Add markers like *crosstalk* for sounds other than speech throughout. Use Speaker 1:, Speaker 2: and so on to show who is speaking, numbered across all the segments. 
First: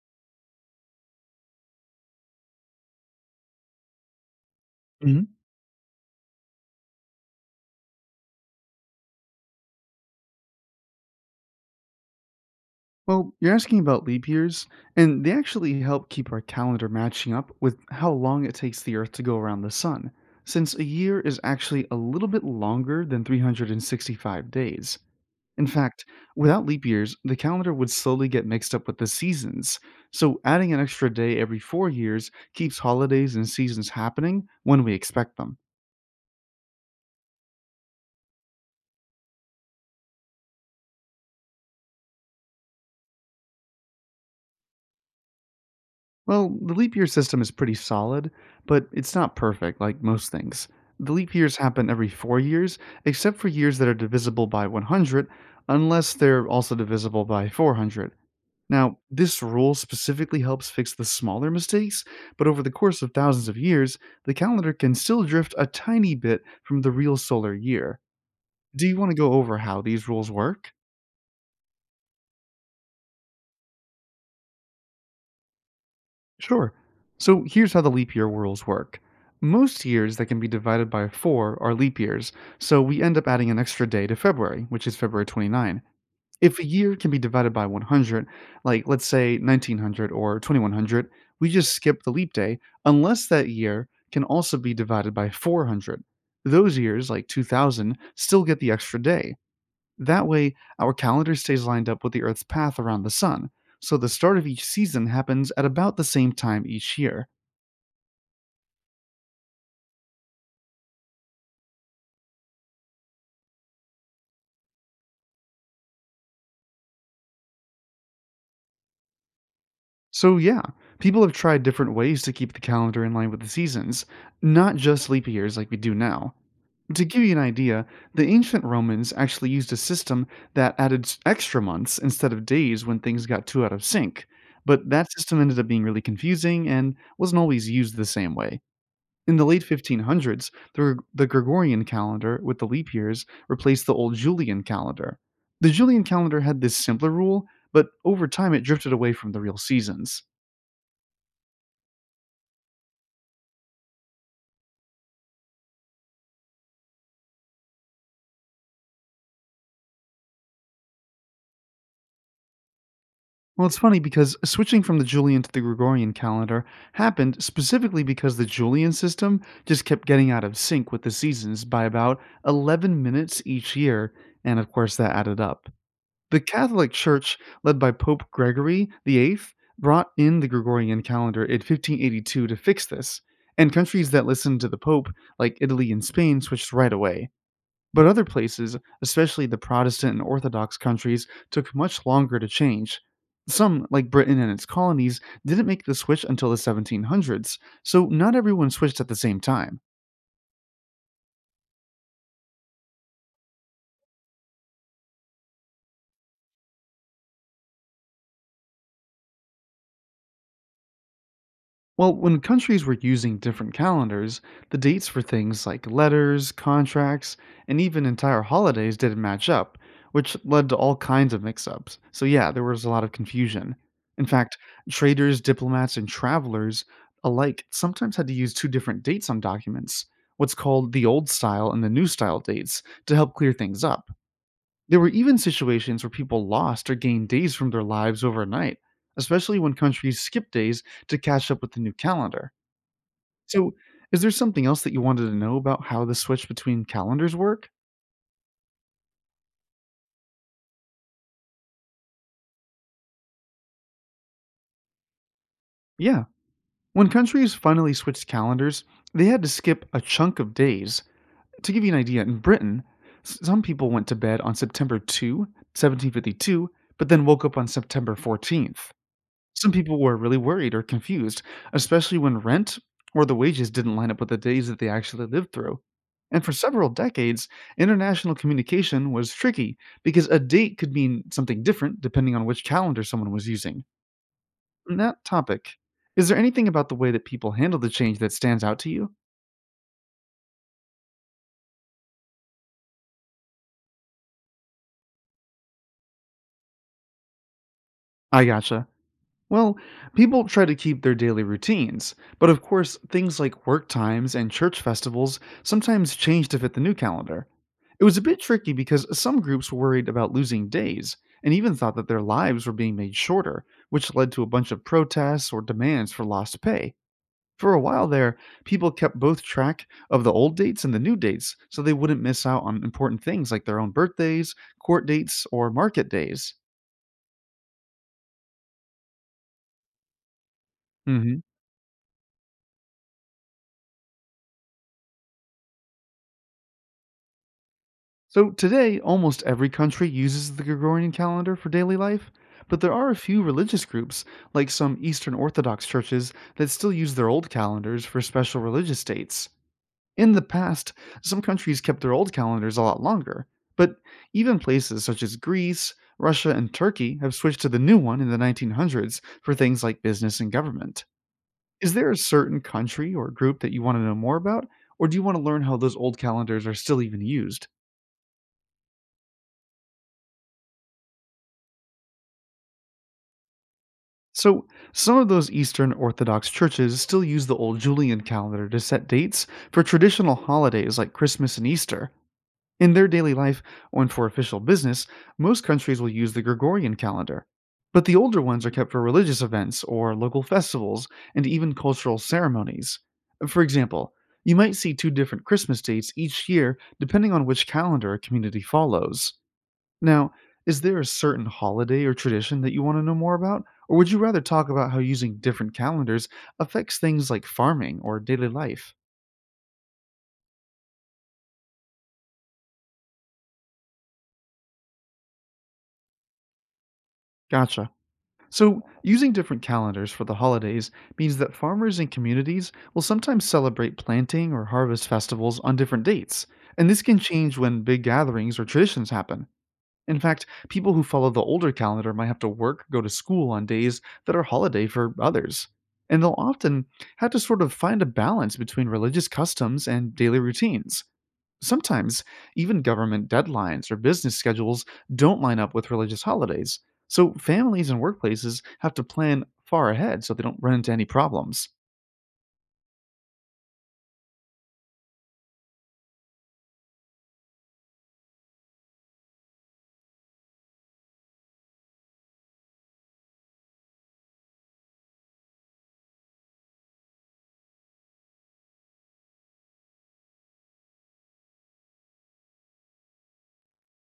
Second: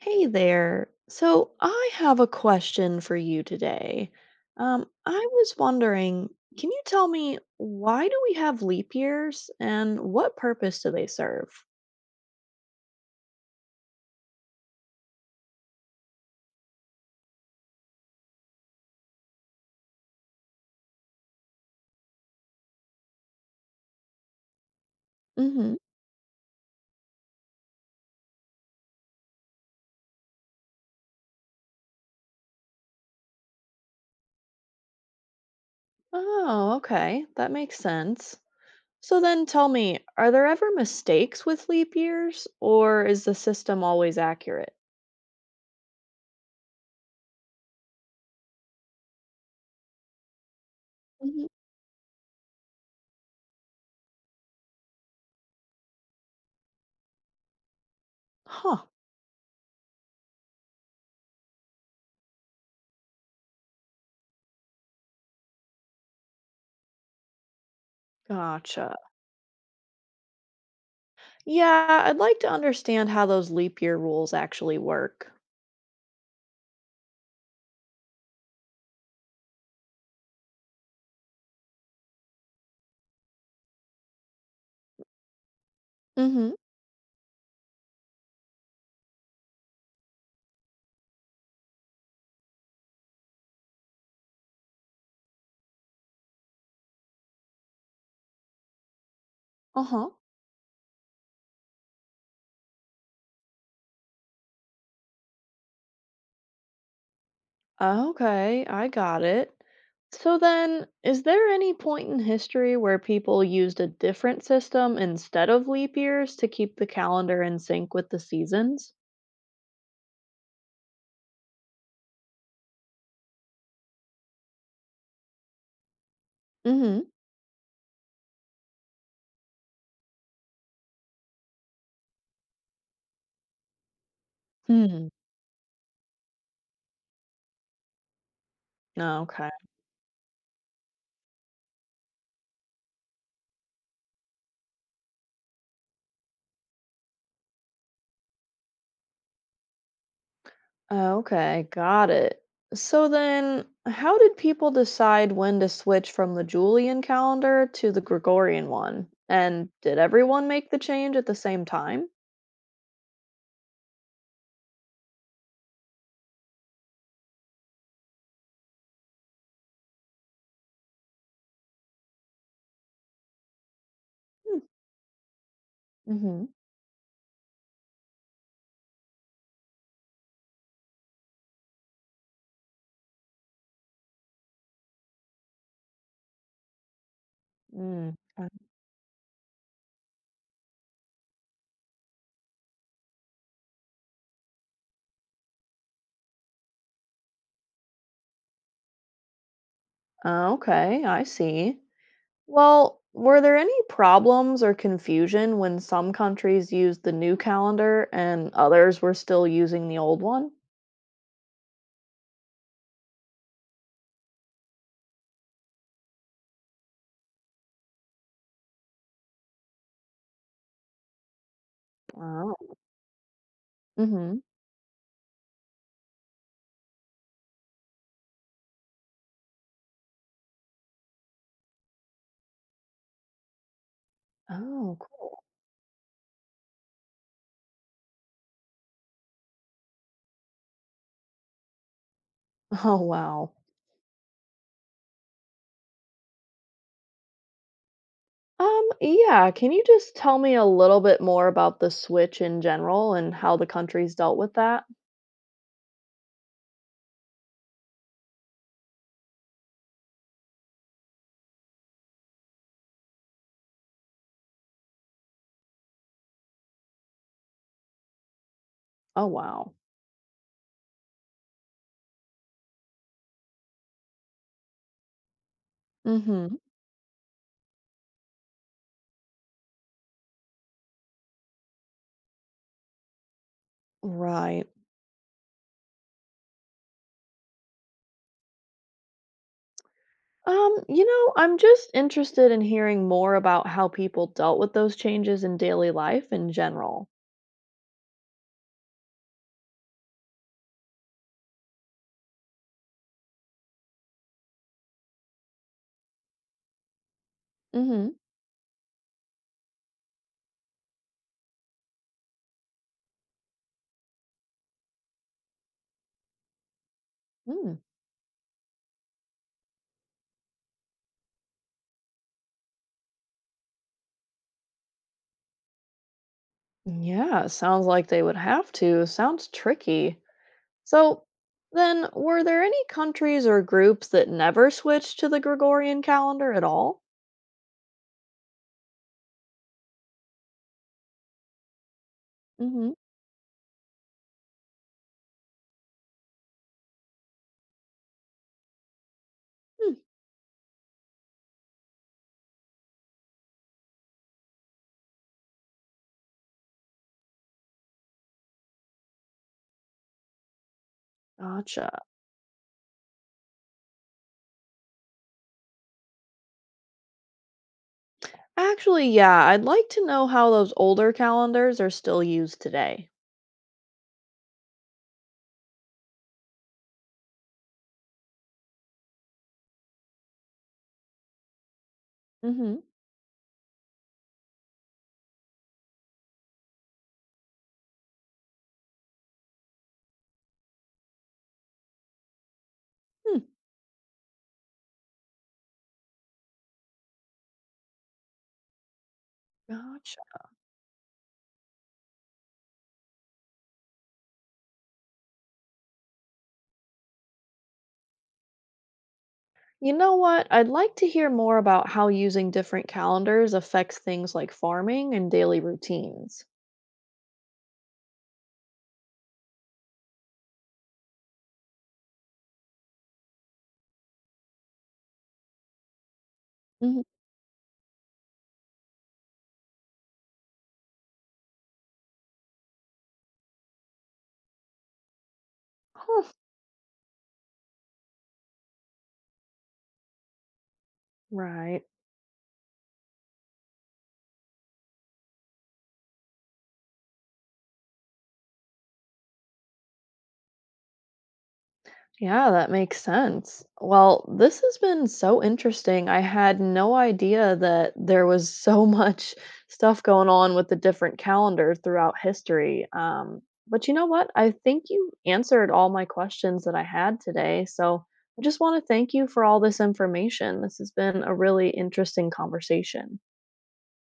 Speaker 1: Hey there. So I have a question for you today.
Speaker 2: Mhm.
Speaker 1: I was wondering, can you tell me why do we have leap years and what purpose do they serve?
Speaker 2: Well, you're asking about leap years, and they actually help keep our calendar matching up with how long it takes the Earth to go around the Sun, since a year is actually a little bit longer than 365 days. In
Speaker 1: Hmm.
Speaker 2: fact, without leap years, the calendar would slowly get mixed up with the seasons, so adding an extra day every 4 years keeps holidays and seasons happening when we expect them.
Speaker 1: Oh, okay. That makes sense. So then tell me, are there ever mistakes with leap years or is the system always accurate?
Speaker 2: Well, the leap year system is pretty solid, but it's not perfect like most things. The leap
Speaker 1: Hmm.
Speaker 2: years happen every 4 years, except for years that are divisible by 100, unless they're also divisible by 400.
Speaker 1: Huh.
Speaker 2: Now, this rule specifically helps fix the smaller mistakes, but over the course of thousands of years, the calendar can still drift a tiny bit from the real solar year. Do
Speaker 1: Gotcha.
Speaker 2: you want to go over how these rules work?
Speaker 1: Yeah, I'd like to understand how those leap year rules actually work.
Speaker 2: Sure. So here's how the leap year rules work. Most years that can be divided by 4 are leap years, so we end up adding an extra day to February, which is February 29.
Speaker 1: Mm-hmm.
Speaker 2: If a year can be divided by 100, like let's say 1900 or 2100, we just skip the leap day unless that year can also be divided by 400. Those years, like 2000, still get the extra day.
Speaker 1: Uh-huh.
Speaker 2: That way, our calendar stays lined up with the Earth's path around the sun, so the start of each season happens at about the same time each year.
Speaker 1: Okay, I got it. So then, is there any point in history where people used a different system instead of leap years to keep the calendar in sync with the seasons?
Speaker 2: So, yeah, people have tried different ways to keep the calendar in line with the seasons, not just leap years like we do now.
Speaker 1: Hmm.
Speaker 2: To give you an idea, the ancient Romans actually used a system that added extra months instead of days when things got too out of sync, but
Speaker 1: Hmm.
Speaker 2: that system ended up being really confusing and wasn't always used the same way. In the
Speaker 1: Okay.
Speaker 2: late 1500s, the Gregorian calendar with the leap years replaced the old Julian calendar. The Julian calendar had this simpler rule, but over time it drifted away from the real seasons.
Speaker 1: Okay, got it. So then, how did people decide when to switch from the Julian calendar to the Gregorian one? And did everyone make the change at the same time?
Speaker 2: Well, it's funny because switching from the Julian to the Gregorian calendar happened specifically because the Julian system just kept getting out of sync with the seasons by about 11 minutes each year, and of course that added up. The
Speaker 1: Mm-hmm.
Speaker 2: Catholic Church, led by Pope Gregory VIII, brought in the Gregorian calendar in 1582 to fix this, and countries that listened to the Pope, like Italy and Spain, switched right away. But
Speaker 1: Mm-hmm.
Speaker 2: other places, especially the Protestant and Orthodox countries, took much longer to change. Some, like Britain and its colonies, didn't make the switch until the 1700s, so not everyone switched at the same time.
Speaker 1: Okay, I see. Well, were there any problems or confusion when some countries used the new calendar and others were still using the old one?
Speaker 2: Well, when countries were using different calendars, the dates for things like letters, contracts, and even entire holidays didn't match up, which led to all kinds of mix ups. So, yeah,
Speaker 1: Wow.
Speaker 2: there was a lot of confusion. In
Speaker 1: Mm-hmm.
Speaker 2: fact, traders, diplomats, and travelers alike sometimes had to use two different dates on documents, what's called the old style and the new style dates, to help clear things up.
Speaker 1: Oh,
Speaker 2: There were
Speaker 1: cool.
Speaker 2: even
Speaker 1: *laughs*
Speaker 2: situations where people lost or gained days from their lives overnight, especially when countries skip days to catch up with the new calendar.
Speaker 1: Oh, wow.
Speaker 2: So, is there something else that you wanted to know about how the switch between calendars work?
Speaker 1: Yeah, can you just tell me a little bit more about the switch in general and how the countries dealt with that?
Speaker 2: Yeah. When countries finally switched calendars, they had to skip a chunk of days. To give you an idea, in Britain, some people went to bed on September 2, 1752, but then woke up on September 14th.
Speaker 1: Oh,
Speaker 2: Some
Speaker 1: wow.
Speaker 2: people were really worried or confused, especially when rent or the wages didn't line up with the days that they actually lived through. And for
Speaker 1: Mm-hmm.
Speaker 2: several decades, international communication was tricky because a date could mean something different depending on which calendar someone was using.
Speaker 1: Right.
Speaker 2: On that topic, is there anything about the way that people handle the change that stands out to you?
Speaker 1: I'm just interested in hearing more about how people dealt with those changes in daily life in general.
Speaker 2: I gotcha. Well, people try to keep their daily routines, but of course, things like work times and church festivals sometimes change to fit the new calendar. It
Speaker 1: Mm-hmm.
Speaker 2: was a bit tricky because some groups were worried about losing days and even thought that their lives were being made shorter, which led to a bunch of protests or demands for lost pay. For a while there, people kept both track of the old dates and the new dates so they wouldn't miss out on important things like their own birthdays, court dates, or market days.
Speaker 1: Yeah, sounds like they would have to. Sounds tricky. So,
Speaker 2: hmm
Speaker 1: then, were there any countries or groups that never switched to the Gregorian calendar at all?
Speaker 2: So today, almost every country uses the Gregorian calendar for daily life, but
Speaker 1: Hmm.
Speaker 2: there are a few religious groups, like some Eastern Orthodox churches, that still use their old calendars for special religious dates.
Speaker 1: Hmm,
Speaker 2: In the past, some countries kept their old calendars a lot longer, but even places such as Greece, Russia, and Turkey have switched to the new one in the 1900s for things like business and government.
Speaker 1: gotcha.
Speaker 2: Is there a certain country or group that you want to know more about, or do you want to learn how those old calendars are still even used?
Speaker 1: Actually, yeah, I'd like to know how those older calendars are still used today.
Speaker 2: So, some of those Eastern Orthodox churches still use the old Julian calendar to set dates for traditional holidays like Christmas and Easter.
Speaker 1: Hmm.
Speaker 2: In their daily life and for official business, most countries will use the Gregorian calendar. But the older ones are kept for religious events or local festivals and even cultural ceremonies.
Speaker 1: Hmm,
Speaker 2: For example, you might see two different Christmas dates each year depending on which calendar a community follows. Now,
Speaker 1: gotcha.
Speaker 2: is there a certain holiday or tradition that you want to know more about? Or would you rather talk about how using different calendars affects things like farming or daily life?
Speaker 1: You know what? I'd like to hear more about how using different calendars affects things like farming and daily routines.
Speaker 2: Gotcha. So, using different calendars for the holidays means that farmers and communities will sometimes celebrate planting or harvest festivals on different dates, and
Speaker 1: Hmm.
Speaker 2: this can change when big gatherings or traditions happen. In fact, people who follow the older calendar might have to work, go to school on days that are holiday for others. And
Speaker 1: Huh,
Speaker 2: they'll often have to sort of find a balance between religious customs and daily routines.
Speaker 1: right.
Speaker 2: Sometimes, even government deadlines or business schedules don't line up with religious holidays. So, families and workplaces have to plan far ahead so they don't run into any problems.
Speaker 1: Yeah, that makes sense. Well, this has been so interesting. I had no idea that there was so *laughs* much stuff going on with the different calendars throughout history. But you know what? I think you answered all my questions that I had today. So I just want to thank you for all this information. This has been a really interesting conversation.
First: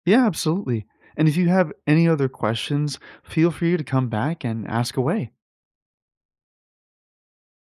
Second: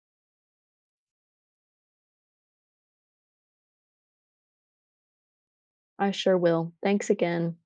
Speaker 2: Yeah, absolutely. And if you have any other questions, feel free to come back and ask away.
Speaker 1: I sure will. Thanks again.